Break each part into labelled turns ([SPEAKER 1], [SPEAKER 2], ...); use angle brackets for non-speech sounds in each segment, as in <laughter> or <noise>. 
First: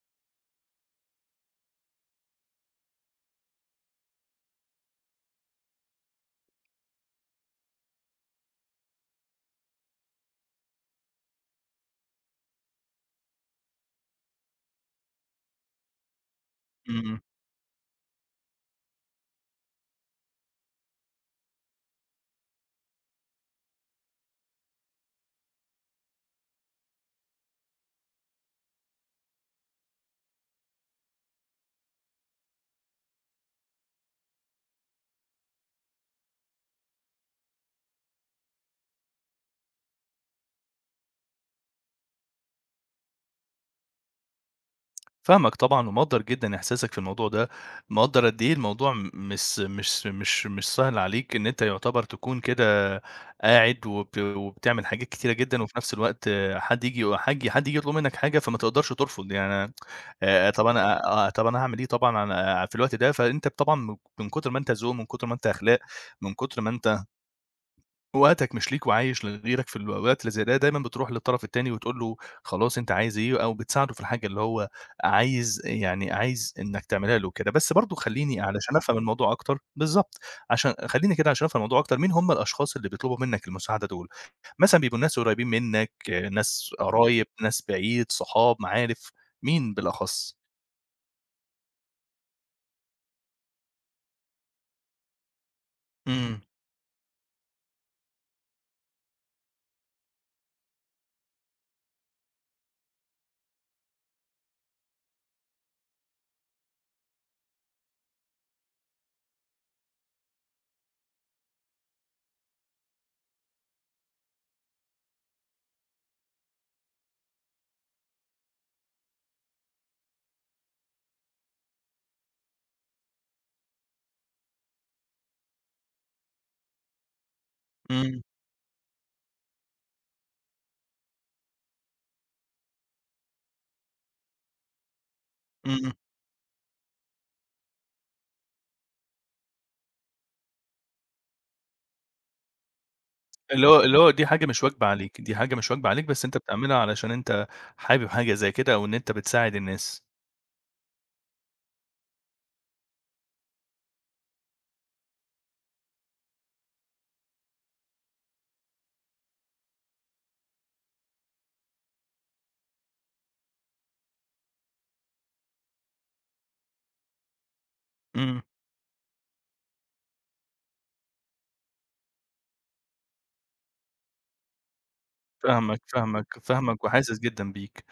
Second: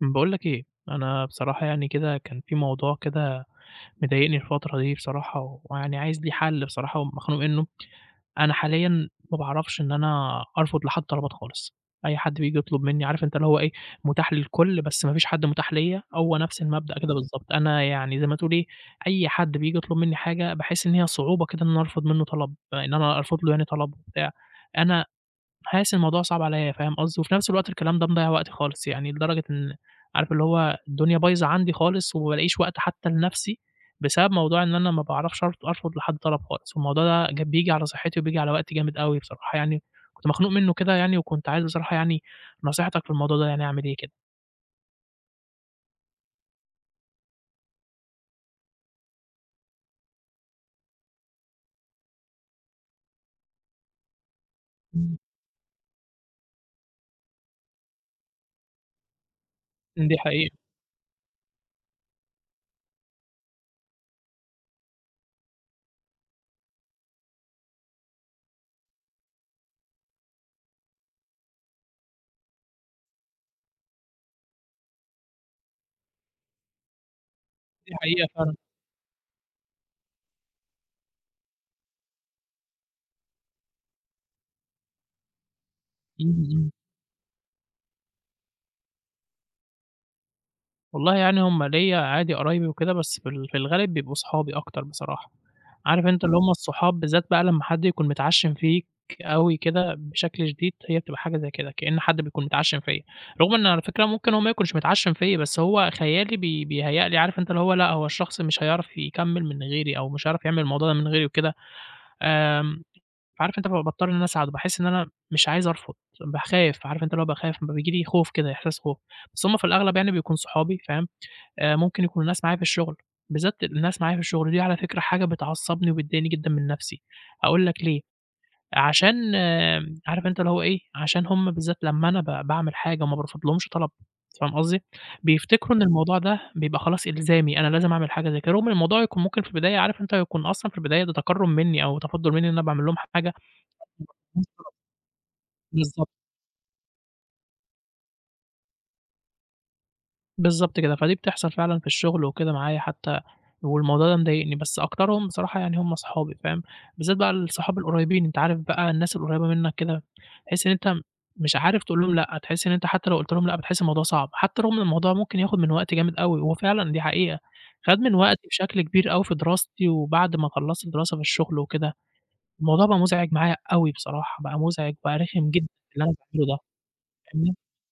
[SPEAKER 1] باقول لك إيه، أنا بصراحة يعني كده كان في موضوع كده مضايقني الفترة دي بصراحة، و- ويعني عايز ليه حل بصراحة ومخنوق منّه. أنا حاليًا ما باعرفش إن أنا أرفض لحد طلبات خالص، أي حد بييجي يطلب منّي عارف أنت اللي هو إيه، متاح للكل بس ما فيش حد متاح ليّا، هو نفس المبدأ كده
[SPEAKER 2] إمم،
[SPEAKER 1] بالضبط. أنا يعني زي ما تقول إيه، أي حد بييجي يطلب منّي حاجة باحس إن هي صعوبة كده إن أنا أرفض منّه طلب، إن أنا أرفض له يعني طلب وبتاع. أنا حاسس إن الموضوع صعب عليّا، فاهم قصدي، وفي نفس الوقت الكلام ده مضيّع وقتي خالص، يعني لدرجة إن عارف اللي هو الدنيا بايظة عندي خالص، وما بالاقيش وقت حتى لنفسي، بسبب موضوع إن أنا ما باعرفش أرفض لحد طلب خالص، والموضوع ده بييجي على صحتي وبييجي على وقتي جامد أوي بصراحة يعني، كنت مخنوق منه كده يعني، وكنت عايز بصراحة يعني نصيحتك في الموضوع ده يعني أعمل إيه كده؟
[SPEAKER 2] فاهمك طبعًا ومقدّر جدًا إحساسك في الموضوع ده. مقدّر قد إيه الموضوع مش سهل عليك إن أنت يعتبر تكون كده قاعد وبتعمل حاجات
[SPEAKER 1] إمم.
[SPEAKER 2] كتيرة جدًا، وفي نفس الوقت حد ييجي حد ييجي يطلب منك حاجة فما تقدرش ترفض يعني.
[SPEAKER 1] دي حقيقة،
[SPEAKER 2] طب أنا طب أنا هاعمل إيه؟ طبعًا أنا في الوقت ده، فأنت طبعًا من كتر ما أنت ذوق، من كتر ما أنت أخلاق، من كتر ما أنت وقتك مش ليك وعايش لغيرك في الوقت اللي زي ده، دايمًا بتروح للطرف التاني وتقول له خلاص أنت عايز إيه، أو بتساعده في الحاجة اللي هو عايز يعني عايز إنك تعملها له كده. بس
[SPEAKER 1] دي
[SPEAKER 2] برضه
[SPEAKER 1] حقيقة
[SPEAKER 2] خلّيني
[SPEAKER 1] فعلًا.
[SPEAKER 2] علشان أفهم الموضوع أكتر بالضبط، عشان خلّيني كده عشان أفهم الموضوع أكتر، مين هم الأشخاص اللي بيطلبوا منك المساعدة دول؟ مثلًا بيبقوا ناس قريبين منك، آه،
[SPEAKER 1] إمم، إمم.
[SPEAKER 2] ناس قرايب، ناس بعيد، صحاب، معارف، مين بالأخص؟
[SPEAKER 1] والله يعني هم ليّا عادي قرايبي وكده، بس في الغالب بيبقوا صحابي أكتر بصراحة. عارف أنت اللي
[SPEAKER 2] إمم،
[SPEAKER 1] إمم. هم الصحاب بالذات بقى لمّا حد يكون متعشِّم فيك أوي كده بشكل شديد، هي بتبقى حاجة زي كده، كأن حد بيكون متعشِّم فيّا، رغم إن على فكرة ممكن هو ما يكونش متعشِّم فيّا، بس هو خيالي بيهيأ لي عارف أنت اللي هو لأ، هو الشخص مش هيعرف يكمّل من غيري أو مش هيعرف يعمل الموضوع ده من غيري وكده، آمم، فعارف أنت فباضطر إن أنا أساعده، باحس إن أنا مش عايز أرفض، باخاف، عارف أنت اللي هو باخاف، بييجي لي خوف كده، إحساس خوف، بس هم في الأغلب يعني بيكون صحابي، فاهم؟ ممكن يكون الناس معايا في الشغل، بالذات الناس معايا في الشغل دي على فكرة حاجة بتعصّبني وبتضايقني جدًا من نَفْسي، هاقول لك ليه،
[SPEAKER 2] إمم،
[SPEAKER 1] عشان عارف أنت اللي هو إيه، عشان هم بالذات لمّا أنا باعمل حاجة وما بارفضلهمش طلب، فاهم قصدي، بيفتكروا إن
[SPEAKER 2] إمم،
[SPEAKER 1] الموضوع ده بيبقى خلاص إلزامي، أنا لازم أعمل حاجة زي كده، رغم إن الموضوع يكون ممكن في البداية عارف أنت يكون أصلًا في البداية ده تكرُّم منّي أو تفضُّل منّي إن أنا باعمل لهم حاجة
[SPEAKER 2] اللي هو دي حاجة مش واجبة
[SPEAKER 1] <unintelligible>
[SPEAKER 2] عليك، دي حاجة مش واجبة عليك،
[SPEAKER 1] بالضبط.
[SPEAKER 2] بس أنت بتعملها علشان أنت حابب حاجة زي كده أو إن أنت بتساعد الناس.
[SPEAKER 1] بالضبط كده، فدي بتحصل فعلًا في الشغل وكده معايا حتى، والموضوع ده مضايقني، بس أكترهم بصراحة يعني هم صحابي فاهم، بالذات بقى الصحاب القريبين، أنت عارف بقى الناس القريبة منك كده، تحس إن أنت مش عارف تقول لهم لأ، تحس إن أنت حتى لو قُلت لهم لأ بتحس الموضوع صعب، حتى رغم إن الموضوع ممكن ياخد من وقت جامد أوي، هو فعلًا دي حقيقة، خَد من
[SPEAKER 2] إمم،
[SPEAKER 1] وقتي بشكل كبير أوي في دراستي، وبعد ما خلّصت الدراسة في الشغل وكده، الموضوع بقى مزعج معايا أوي بصراحة، بقى مزعج بقى رخم جدًا
[SPEAKER 2] فاهمك،
[SPEAKER 1] اللي أنا
[SPEAKER 2] فاهمك،
[SPEAKER 1] باعمله ده،
[SPEAKER 2] فاهمك وحاسس جدًا
[SPEAKER 1] فاهمني؟
[SPEAKER 2] بيك.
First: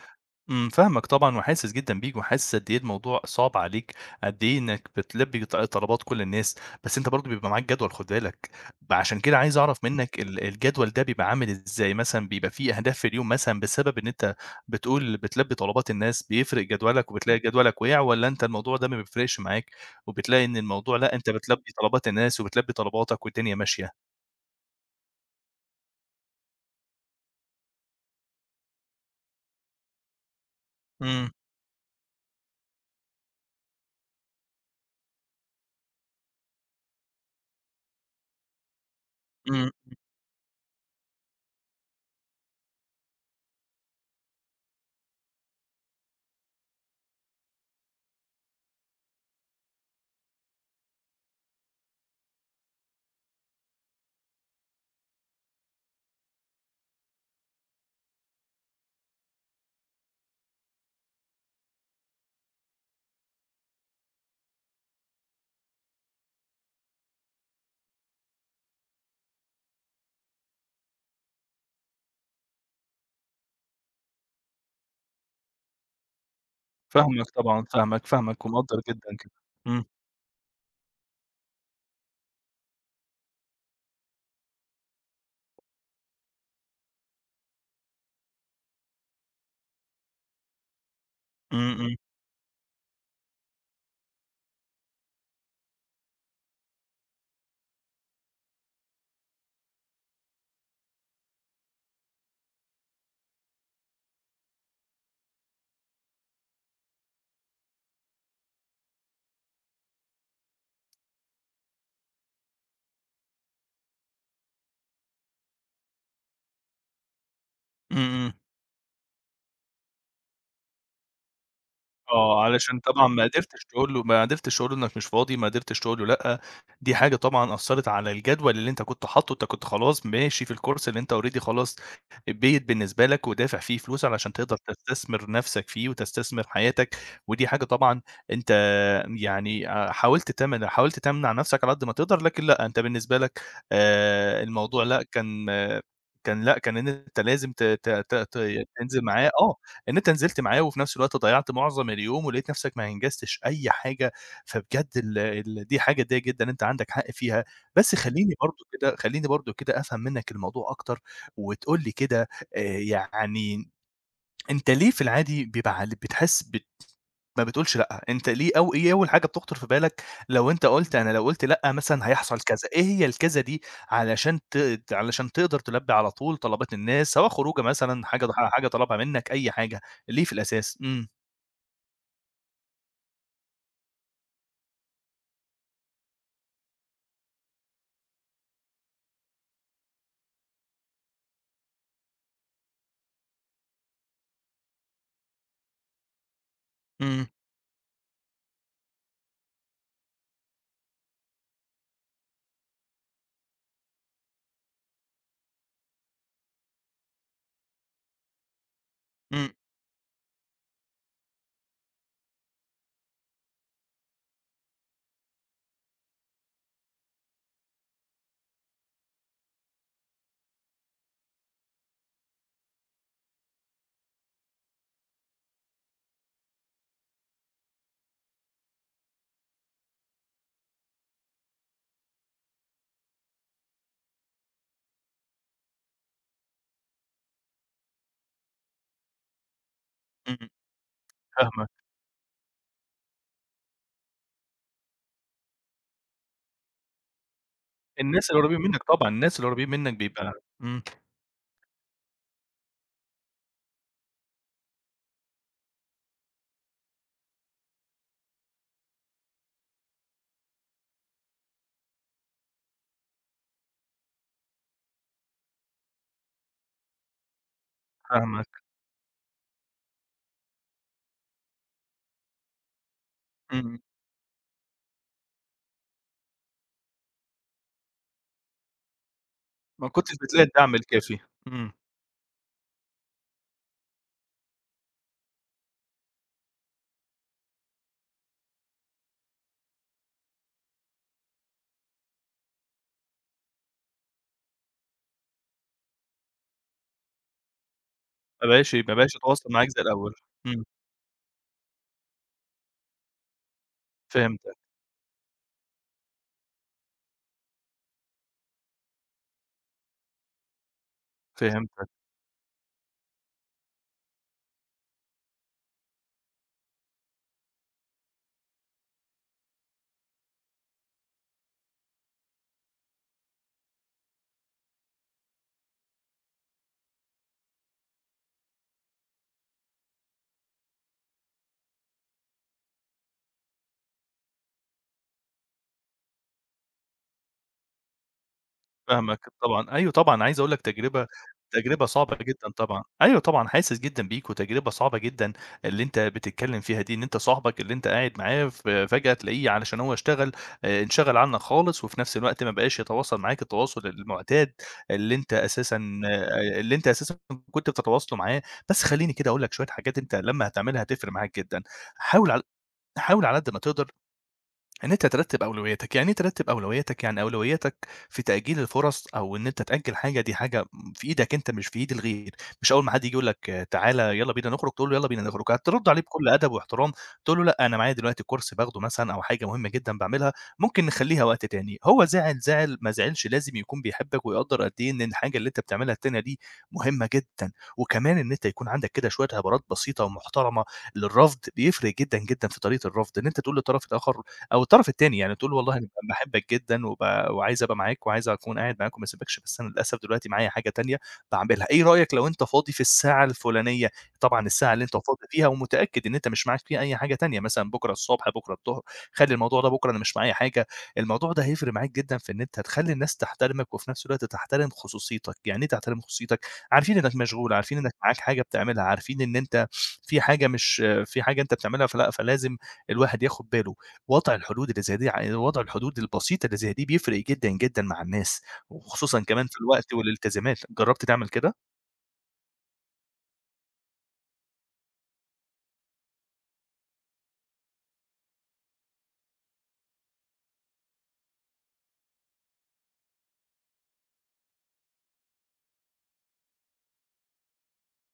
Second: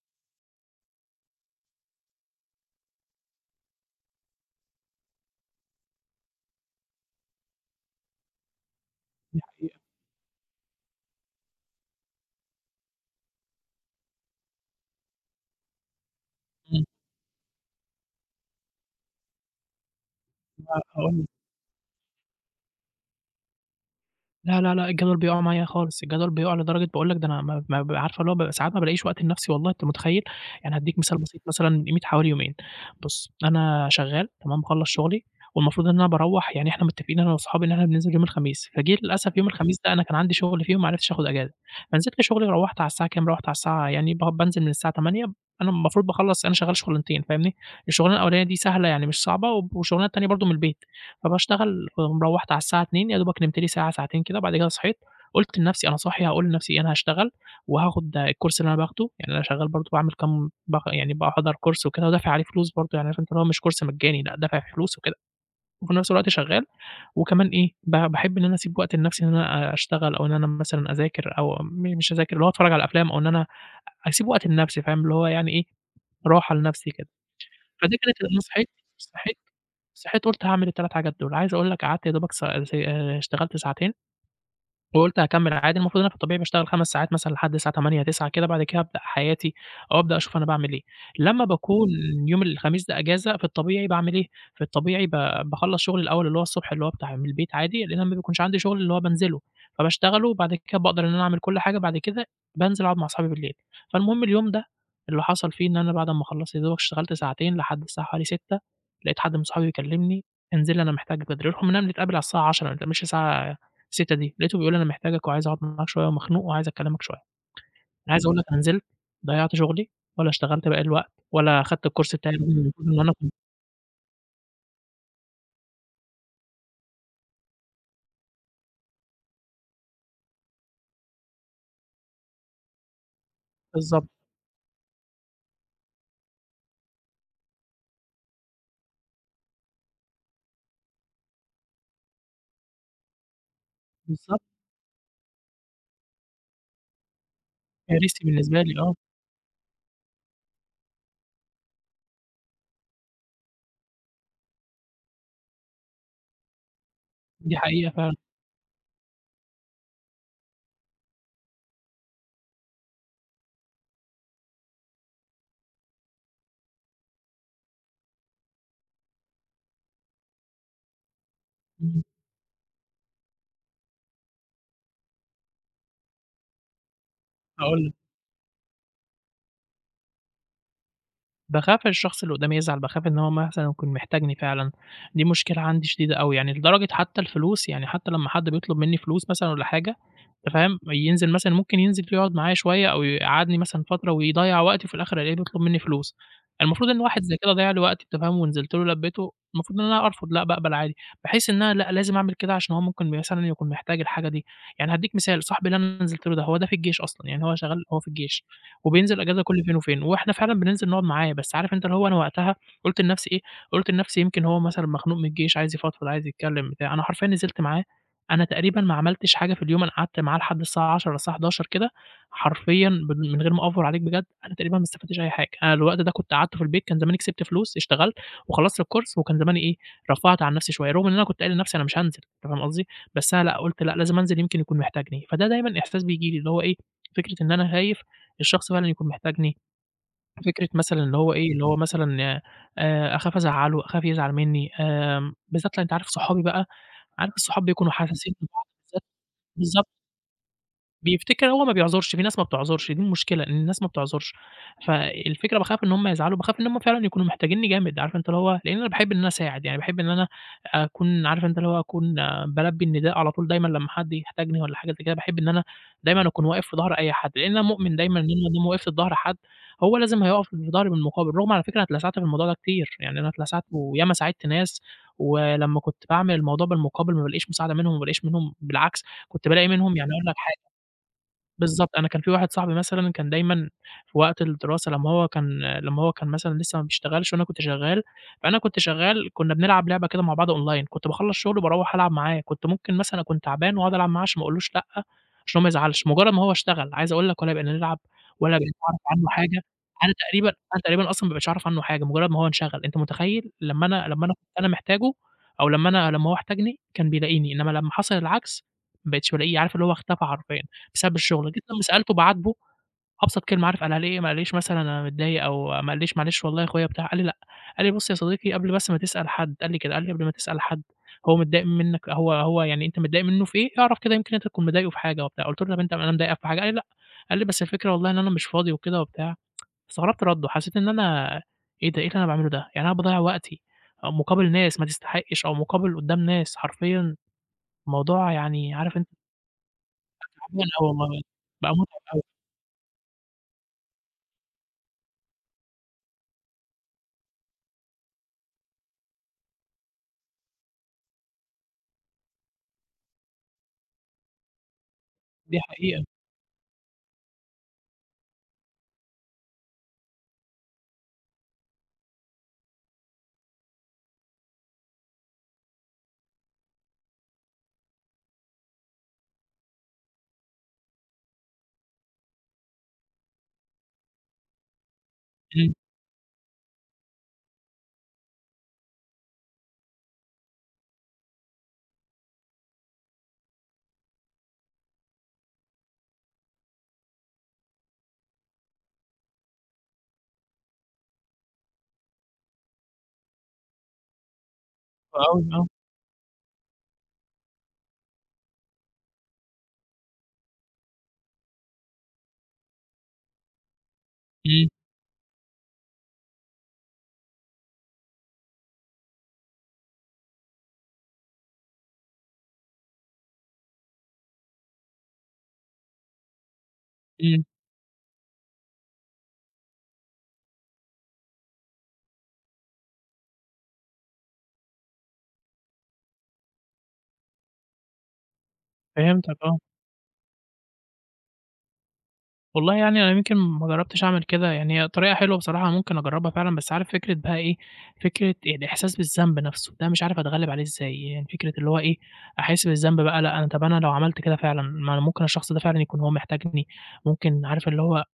[SPEAKER 2] إمم، فاهمك طبعًا وحاسس جدًا بيك، وحاسس قد إيه الموضوع صعب عليك، قد إيه إنك بتلبي طلبات كل الناس، بس أنت برضه بيبقى معاك جدول، خُد بالك. فعشان
[SPEAKER 1] دي
[SPEAKER 2] كده عايز أعرف
[SPEAKER 1] حقيقة،
[SPEAKER 2] منك الجدول ده بيبقى عامل إزاي؟ مثلًا بيبقى في أهداف في اليوم مثلًا بسبب إن أنت بتقول بتلبي طلبات الناس، بيفرق
[SPEAKER 1] إمم،
[SPEAKER 2] جدولك وبتلاقي جدولك وقع، والّا أنت الموضوع ده ما بيفرقش معاك، وبتلاقي إن
[SPEAKER 1] ما
[SPEAKER 2] الموضوع لأ
[SPEAKER 1] هاقول لك.
[SPEAKER 2] أنت بتلبي طلبات الناس وبتلبي طلباتك والدنيا ماشية؟
[SPEAKER 1] لا، لا، لأ، الجدول بيقع معايا خالص، الجدول بيقع لدرجة باقول لك ده أنا ما عارفة اللي هو بابقى ساعات ما بالاقيش وقت لنفسي والله، أنت متخيّل؟ يعني هادّيك مثال
[SPEAKER 2] إمم،
[SPEAKER 1] بسيط مثلًا قيمة حوالي يومين، بُص أنا شغّال تمام، باخلّص شغلي والمفروض إن أنا باروّح يعني إحنا متّفقين أنا وأصحابي إن إحنا بننزل يوم الخميس، فجِه للأسف يوم
[SPEAKER 2] إمم،
[SPEAKER 1] الخميس ده أنا كان عندي شغل فيه وما عرفتش آخُد إجازة، فنزلت شغلي روّحت على الساعة كام، روّحت على الساعة يعني بانزل من الساعة 08:00. أنا المفروض باخلّص أنا شغّال شغلانتين فاهمني، الشغلانة الأولانية دي سهلة يعني مش صعبة وب والشغلانة التانية برضه من البيت. فباشتغل وروّحت على الساعة 14:00 يا دوبك نمت لي ساعة، ساعتين كده، وبعد كده صحيت، قُلت لنفسي أنا صاحي هاقول لنفسي أنا هاشتغل وهاخد الكورس اللي أنا باخده، يعني أنا شغّال برضه باعمل كام يعني باحضر كورس وكده ودافع عليه فلوس برضه، يعني عارف أنت اللي هو مش كورس مجاني لأ، دافع فيه فلوس وكده، وفي نفس الوقت شغّال، وكمان إيه، باحب إن أنا أسيب وقت لنفسي إن أنا أشتغل أو إن أنا مثلًا أذاكر أو مش أذاكر، اللي هو أتفرّج على أفلام أو إن أنا أسيب وقت لنفسي فاهم، اللي هو يعني إيه، راحة لنفسي كده.
[SPEAKER 2] فاهمك طبعًا،
[SPEAKER 1] فدي
[SPEAKER 2] فاهمك،
[SPEAKER 1] كانت أنا
[SPEAKER 2] فاهمك
[SPEAKER 1] صحيت
[SPEAKER 2] ومقدّر جدًا كده.
[SPEAKER 1] صحيت
[SPEAKER 2] إمم،
[SPEAKER 1] قُلت هاعمل ال3 حاجات دول، عايز أقول لك قعدت يا دوبك س س اشتغلت ساعتين وقُلت هاكمّل عادي، المفروض إن أنا في الطبيعي باشتغل 5 ساعات مثلًا لحد الساعة 20:00، 21:00 كده، بعد كده أبدأ حياتي أو أبدأ أشوف أنا باعمل إيه. لمّا
[SPEAKER 2] إمم،
[SPEAKER 1] باكون
[SPEAKER 2] إمم،
[SPEAKER 1] يوم الخميس ده إجازة، في الطبيعي باعمل إيه، في الطبيعي باخلّص شغلي الأول اللي هو الصبح اللي هو بتاع من البيت عادي، لإن أنا ما بيكونش عندي شغل اللي هو بانزله، فباشتغله وبعد كده باقدر إن أنا أعمل كل حاجة، بعد كده بانزل أقعد مع أصحابي بالليل. فالمهم اليوم ده اللي حصل فيه إن أنا بعد أمّا خلّصت يا دوبك اشتغلت ساعتين لحد الساعة حوالي 18:00، لقيت حد من صحابي بيكلّمني: "انزل لي أنا محتاج بدري." رغم إننا بنتقابل على الساعة 22:00، ما بنتقابلش الساعة الستّة دي، لقيته بيقول لي أنا محتاجك وعايز أقعد معاك شوية ومخنوق وعايز أكلّمك شوية،
[SPEAKER 2] إمم،
[SPEAKER 1] أنا عايز
[SPEAKER 2] إمم.
[SPEAKER 1] أقول لك أنا نزلت ضيّعت شغلي ولا اشتغلت باقي الوقت ولا خدت الcourse بتاعي
[SPEAKER 2] آه،
[SPEAKER 1] رغم
[SPEAKER 2] علشان
[SPEAKER 1] المفروض إن
[SPEAKER 2] طبعًا
[SPEAKER 1] أنا كنت
[SPEAKER 2] ما قدرتش تقول له إنك مش فاضي، ما قدرتش تقول له لأ. دي حاجة طبعًا أثّرت على الجدول اللي أنت كنت حاطّه، أنت كنت خلاص ماشي في الcourse اللي أنت already خلاص بيِّت بالنسبة لك ودافع فيه فلوس
[SPEAKER 1] بالضبط،
[SPEAKER 2] علشان تقدر تستثمر نَفْسك فيه وتستثمر حياتك. ودي حاجة طبعًا أنت يعني، حاولت تمنع نَفْسك على قد ما تقدر، لكن لأ، أنت بالنسبة لك
[SPEAKER 1] بالضبط،
[SPEAKER 2] الموضوع لأ، كان إن أنت لازم ت ت ت
[SPEAKER 1] كارثي
[SPEAKER 2] ت
[SPEAKER 1] بالنسبة لي آه،
[SPEAKER 2] تنزل معاه آه، إن أنت نزلت معاه وفي نفس الوقت ضيّعت معظم اليوم ولقيت نفسك ما أنجزتش أي حاجة. فبجد ال ال دي حاجة تضايق جدًا أنت عندك حق فيها.
[SPEAKER 1] دي حقيقة
[SPEAKER 2] بس
[SPEAKER 1] فعلًا،
[SPEAKER 2] خلّيني برضه كده أفهم منّك الموضوع أكتر وتقول لي كده، يعني أنت ليه في العادي بيبقى بتحس ب ما بتقولش لأ؟ أنت ليه، أو إيه أول حاجة بتخطر في بالك لو أنت قُلت أنا لو قُلت لأ
[SPEAKER 1] إمم،
[SPEAKER 2] مثلًا هيحصل كذا، إيه هي الكذا دي علشان علشان تقدر تلبّي على طول طلبات الناس، سواء خروجة
[SPEAKER 1] هاقول لك،
[SPEAKER 2] مثلًا حاجة حاجة طلبها منك أي حاجة، ليه في الأساس؟ إمم،
[SPEAKER 1] باخاف الشخص اللي قدّامي يزعل، باخاف إن هو مثلًا يكون محتاجني فعلًا، دي مشكلة عندي شديدة أوي، يعني لدرجة حتى الفلوس، يعني حتى لمّا حد بيطلب منّي فلوس مثلًا والّا حاجة أنت فاهم؟ ينزل مثلًا ممكن ينزل يقعد معايا شوية أو يقعدني مثلًا فترة ويضيّع وقتي وفي الآخر ألاقيه بيطلب منّي فلوس. المفروض إن واحد
[SPEAKER 2] إمم،
[SPEAKER 1] زي كده ضيّع لي وقتي أنت فاهم، ونزلت له لبّيته، المفروض إن أنا أرفض، لأ باقبل عادي. باحس إن أنا لأ، لازم أعمل كده عشان هو ممكن مثلًا يكون محتاج الحاجة دي. يعني هادّيك مثال، صاحبي اللي أنا نزلت له ده، هو ده في الجيش أصلًا، يعني هو شغال هو في الجيش وبينزل أجازة
[SPEAKER 2] إمم،
[SPEAKER 1] كل فين وفين، وإحنا فعلًا بننزل نقعد معاه، بس عارف أنت اللي هو أنا وقتها قُلت لنفسي إيه، قُلت لنفسي يمكن هو مثلًا مخنوق من الجيش، عايز يفضفض، عايز يتكلّم بتاع، أنا حرفيًا نزلت معاه أنا تقريبًا ما عملتش حاجة في اليوم، أنا قعدت معاه لحد الساعة 22:00 الساعة 23:00 كده، حرفيًا من غير ما أوفّر عليك بجد، أنا تقريبًا ما استفدتش أي حاجة، أنا لو الوقت ده كنت قعدته في البيت كان زماني كسبت فلوس، اشتغلت وخلصت الكورس، وكان زماني إيه، رفّهت عن نفسي شوية، رغم إن أنا كنت قايل لنفسي أنا مش هانزل، أنت فاهم قصدي؟ بس أنا لأ، قُلت لأ، لازم أنزل يمكن يكون محتاجني، فده دايمًا إحساس بييجي لي، اللي هو إيه، فكرة إن أنا خايف الشخص فعلًا يكون محتاجني،
[SPEAKER 2] إمم،
[SPEAKER 1] فكرة مثلًا اللي هو إيه، اللي
[SPEAKER 2] فاهمك.
[SPEAKER 1] هو مثلًا أخاف أزعّله، أخاف يزعل منّي، بالذات لأ أنت عارف صحابي بقى، عارف الصحاب بيكونوا
[SPEAKER 2] الناس
[SPEAKER 1] حساسين
[SPEAKER 2] القريبين
[SPEAKER 1] لبعض
[SPEAKER 2] منك
[SPEAKER 1] بالذات
[SPEAKER 2] طبعًا، الناس القريبين منك
[SPEAKER 1] بالضبط.
[SPEAKER 2] بيبقى إمم،
[SPEAKER 1] بيفتكر هو ما بيعذرش، في ناس ما بتعذرش، دي المشكلة إن الناس ما بتعذرش، فالفكرة باخاف إن هُم يزعلوا، باخاف إن هُم فعلًا يكونوا محتاجينّي جامد، عارف أنت اللي هو لإن أنا باحب إن أنا أساعد، يعني باحب إن أنا أكون عارف أنت اللي هو أكون بالبّي النداء على طول دايمًا لمّا حد يحتاجني والّا حاجة زي كده، باحب إن أنا دايمًا أكون واقف في ضهر أي حد، لإن أنا مؤمن دايمًا إن أنا ما
[SPEAKER 2] فاهمك،
[SPEAKER 1] دام وقفت في ضهر حد هو لازم هيقف في ضهري بالمقابل، رغم على فكرة أنا اتلسعت في الموضوع ده كتير، يعني أنا اتلسعت
[SPEAKER 2] إمم،
[SPEAKER 1] وياما ساعدت ناس، ولمّا كنت باعمل الموضوع بالمقابل ما بالاقيش مساعدة منهم، ما بالاقيش منهم بالعكس كنت بالاقي
[SPEAKER 2] ما
[SPEAKER 1] منهم يعني
[SPEAKER 2] كنتش
[SPEAKER 1] أقول لك
[SPEAKER 2] بتلاقي الدعم الكافي، إمم،
[SPEAKER 1] بالضبط، أنا كان في واحد صاحبي مثلًا كان دايمًا في وقت الدراسة لمّا هو كان مثلًا لسه ما بيشتغلش وأنا كنت شغّال، فأنا كنت شغّال كنا بنلعب لعبة كده مع بعض أونلاين، كنت باخلّص شغل وباروّح ألعب معاه، كنت ممكن مثلًا أكون تعبان وأقعد ألعب معاه عشان ما أقولوش لأ، عشان هو ما يزعلش، مجرّد ما هو اشتغل عايز أقول لك ولا بقينا نلعب
[SPEAKER 2] ما
[SPEAKER 1] ولا بقيت
[SPEAKER 2] بقاش ما
[SPEAKER 1] أعرف
[SPEAKER 2] بقاش
[SPEAKER 1] عنه
[SPEAKER 2] يتواصل
[SPEAKER 1] حاجة،
[SPEAKER 2] معاك زي
[SPEAKER 1] أنا
[SPEAKER 2] الأول،
[SPEAKER 1] تقريبًا
[SPEAKER 2] إمم،
[SPEAKER 1] أنا تقريبًا أصلًا ما بقيتش أعرف عنه حاجة، مجرّد ما هو انشغل، أنت متخيّل؟ لمّا أنا كنت
[SPEAKER 2] فهمتك،
[SPEAKER 1] أنا محتاجه أو لمّا هو احتاجني كان بيلاقيني، إنّما لمّا حصل العكس ما بقيتش بالاقيه، عارف اللي هو اختفى حرفيًا. بسبب الشغل، جيت لمّا
[SPEAKER 2] فهمتك.
[SPEAKER 1] سألته باعاتبه أبسط كلمة عارف قالها لي إيه، ما قاليش مثلًا أنا متضايق أو ما قاليش معلش والله يا أخويا بتاع، قال لي: "لأ." قال لي: "بُص يا صديقي قبل بس ما تسأل حد" قال لي كده، قال لي: "قبل ما تسأل حد هو متضايق منّك هو يعني أنت متضايق منّه في إيه، اعرف كده يمكن أنت تكون مضايقه في حاجة." وبتاع، قُلت له: "طب أنت أنا مضايقك في حاجة؟" قال لي: "لأ." قال لي: "بس الفكرة والله إن أنا مش فاضي وكده وبتاع." استغربت رَدُّه، حسّيت إن أنا إيه ده، إيه اللي أنا باعمله ده، يعني أنا باضيّع وقتي أو مقابل ناس ما تستحقش أو مقابل قدّام ناس، حرفيًا الموضوع يعني عارف أنت
[SPEAKER 2] فاهمك طبعًا، أيوه طبعًا، عايز أقول لك
[SPEAKER 1] تعبان أوي
[SPEAKER 2] تجربة،
[SPEAKER 1] والله، بقى
[SPEAKER 2] تجربة
[SPEAKER 1] مُتعب
[SPEAKER 2] صعبة
[SPEAKER 1] أوي،
[SPEAKER 2] جدًا طبعًا، أيوه طبعًا، حاسس جدًا بيك وتجربة صعبة جدًا اللي أنت بتتكلم فيها دي، إن أنت صاحبك اللي أنت قاعد معاه ف فجأة تلاقيه علشان هو اشتغل، انشغل عنك خالص، وفي نفس الوقت ما بقاش يتواصل معاك التواصل المعتاد اللي أنت
[SPEAKER 1] دي
[SPEAKER 2] أساسًا
[SPEAKER 1] حقيقة.
[SPEAKER 2] آه، اللي أنت أساسًا كنت بتتواصله معاه. بس خلّيني كده أقول لك شوية حاجات أنت لمّا هتعملها هتفرق معاك جدًا. حاول على حاول على قد ما تقدر إن أنت ترتّب أولوياتك. يعني إيه ترتّب أولوياتك؟ يعني أولوياتك في تأجيل الفُرَص أو إن أنت تأجّل حاجة، دي حاجة م في إيدك أنت مش في إيد الغير. مش أول ما حد ييجي يقول لك تعالَ يالّا بينا نخرج، تقول له يالّا بينا نخرج،
[SPEAKER 1] إمم،
[SPEAKER 2] هترُد عليه بكل أدب واحترام، تقول له لأ أنا معايا دلوقتي كورس باخده مثلًا أو حاجة مهمة جدًا باعملها، ممكن نخلّيها وقت تاني. هو زعل زعل، ما زعلش لازم يكون بيحبك ويقدّر قد إيه إن الحاجة اللي أنت بتعملها التانية دي مهمة جدًا. وكمان إن أنت يكون عندك كده شوية عبارات بسيطة ومحترمة للرفض، بيفرق جدًا، جدًا في طريقة الرفض، إن أنت تقول للطرف الآخر أو الطرف التاني،
[SPEAKER 1] حلو
[SPEAKER 2] يعني
[SPEAKER 1] أوي
[SPEAKER 2] تقول له
[SPEAKER 1] آه،
[SPEAKER 2] والله أنا باحبك جدًا وعايز أبقى معاك وعايز أكون قاعد معاك وما أسيبكش، بس أنا للأسف دلوقتي معايا حاجة تانية باعملها، إيه رأيك لو أنت فاضي في الساعة الفلانية؟ طبعًا
[SPEAKER 1] إمم،
[SPEAKER 2] الساعة اللي أنت فاضي فيها ومتأكد إن أنت مش معاك فيها أي حاجة تانية، مثلًا بكرة الصبح، بكرة الضهر، خلّي الموضوع ده بكرة أنا مش معايا حاجة. الموضوع ده هيفرق معاك جدًا في إن أنت تخلّي الناس تحترمك وفي نفس الوقت تحترم خصوصيتك. يعني إيه تحترم خصوصيتك؟ عارفين إنك
[SPEAKER 1] إمم،
[SPEAKER 2] مشغول، عارفين إنك معاك حاجة بتعملها، عارفين إن أنت في حاجة مش في حاجة أنت بتعملها فلازم الواحد ياخد باله. وضع الحدود البسيطة اللي زي دي بيفرق جدًا، جدًا مع الناس، وخصوصًا
[SPEAKER 1] فهمتك
[SPEAKER 2] كمان
[SPEAKER 1] آه،
[SPEAKER 2] في الوقت والالتزامات. جرّبت تعمل كده؟
[SPEAKER 1] والله يعني أنا يمكن ما جرّبتش أعمل كده، يعني هي طريقة حلوة بصراحة ممكن أجرّبها فعلًا، بس عارف فكرة بقى إيه، فكرة الإحساس بالذنب نَفْسه، ده مش عارف أتغلّب عليه إزاي، يعني فكرة اللي هو إيه، أحس بالذنب بقى لأ أنا طَب أنا لو عملت كده فعلًا، ما أنا ممكن الشخص ده فعلًا يكون هو محتاجني، ممكن عارف اللي هو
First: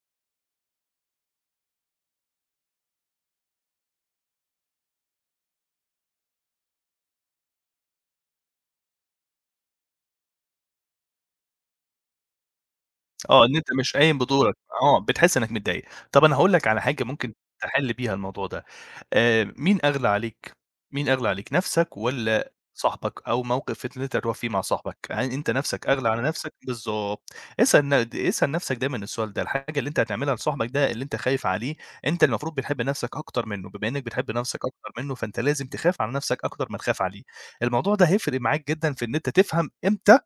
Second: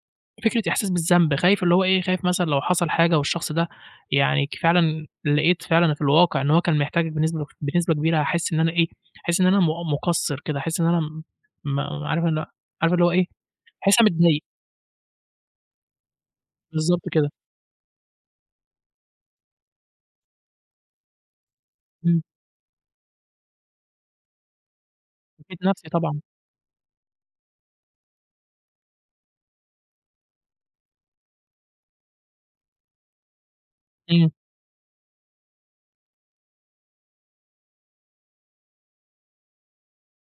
[SPEAKER 1] فكرة إحساس بالذنب، خايف اللي هو إيه، خايف مثلًا لو حصل حاجة والشخص ده يعني فعلًا لقيت فعلًا في الواقع إن هو كان محتاجك بنسبة كبيرة، هاحس إن أنا إيه، هاحس إن أنا مُقصّر كده، هاحس إن أنا م م عارف إن عارف اللي هو إيه،
[SPEAKER 2] آه، إن أنت مش
[SPEAKER 1] هاحس أنا
[SPEAKER 2] قايم
[SPEAKER 1] متضايق،
[SPEAKER 2] بدورك، آه، بتحس إنك متضايق. طَب أنا هاقول لك على
[SPEAKER 1] بالضبط
[SPEAKER 2] حاجة
[SPEAKER 1] كده،
[SPEAKER 2] ممكن تحل بيها الموضوع ده. آآ، مين أغلى عليك، مين أغلى عليك، نَفْسك
[SPEAKER 1] إمم،
[SPEAKER 2] والّا صاحبك أو موقف اللي أنت هتروح فيه مع صاحبك؟ يعني أنت
[SPEAKER 1] نسيت
[SPEAKER 2] نَفْسك
[SPEAKER 1] نفسي
[SPEAKER 2] أغلى
[SPEAKER 1] طبعًا،
[SPEAKER 2] على نَفْسك بالضبط. اسأل نَفْسك دايمًا السؤال ده، الحاجة اللي أنت هتعملها لصاحبك ده اللي أنت خايف عليه، أنت المفروض بتحب نَفْسك أكتر منّه، بما إنّك
[SPEAKER 1] إمم،
[SPEAKER 2] بتحب نَفْسك أكتر منّه، فأنت لازم تخاف على نَفْسك أكتر ما تخاف عليه. الموضوع ده هيفرق معاك جدًا في إن أنت تفهم إمتى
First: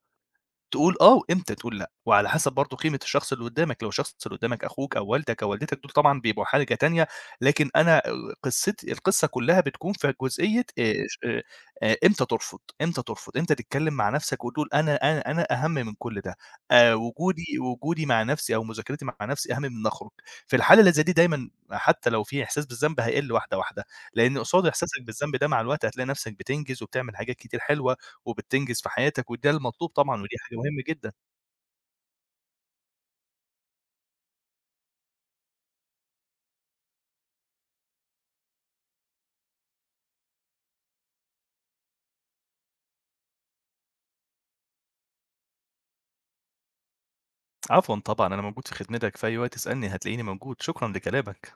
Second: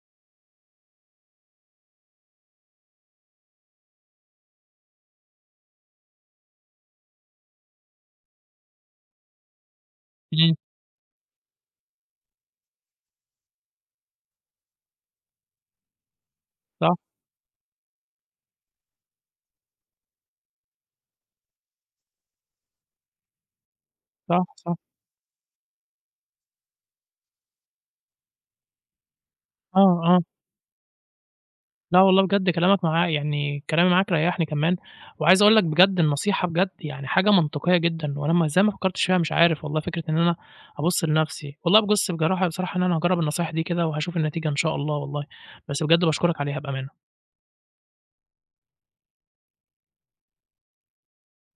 [SPEAKER 2] تقول آه وإمتى تقول لأ، وعلى حسب برضه قيمة الشخص اللي قدّامك، لو الشخص اللي قدّامك أخوك أو والدك أو والدتك دول طبعًا بيبقوا حاجة تانية. لكن أنا قصتي، القصة كلّها بتكون في
[SPEAKER 1] إمم،
[SPEAKER 2] جزئية ش إمتى ترفض، إمتى تتكلّم مع نَفْسك وتقول أنا أهَم من كل ده.
[SPEAKER 1] صح،
[SPEAKER 2] وجودي مع نَفْسي أو مذاكرتي مع نَفْسي أهَم من إن أخرج. في الحالة اللي زي دي دايمًا حتّى لو في إحساس بالذنب هيقِل واحدة، واحدة، لإن
[SPEAKER 1] صح،
[SPEAKER 2] قصاد
[SPEAKER 1] صح،
[SPEAKER 2] إحساسك بالذنب ده مع الوقت هتلاقي نَفْسك بتنجز وبتعمل حاجات كتير حلوة وبتنجز في حياتك وده المطلوب
[SPEAKER 1] آه، آه.
[SPEAKER 2] طبعًا ودي حاجة مهمة جدًا.
[SPEAKER 1] لا والله بجد كلامك معاه يعني كلامي معاك ريّحني كمان، وعايز أقول لك بجد النصيحة بجد يعني حاجة منطقية جدًا، وأنا ما إزاي ما فكّرتش فيها مش عارف والله فكرة إن أنا أبُص لنفسي، والله بُص بصراحة إن أنا هاجرّب النصايح دي كده وهاشوف النتيجة إن شاء الله والله، بس بجد باشكرك عليها بأمانة.
[SPEAKER 2] عفوًا طبعًا، أنا موجود في خدمتك في أي وقت، اسألني هتلاقيني موجود. شكرًا لكلامك.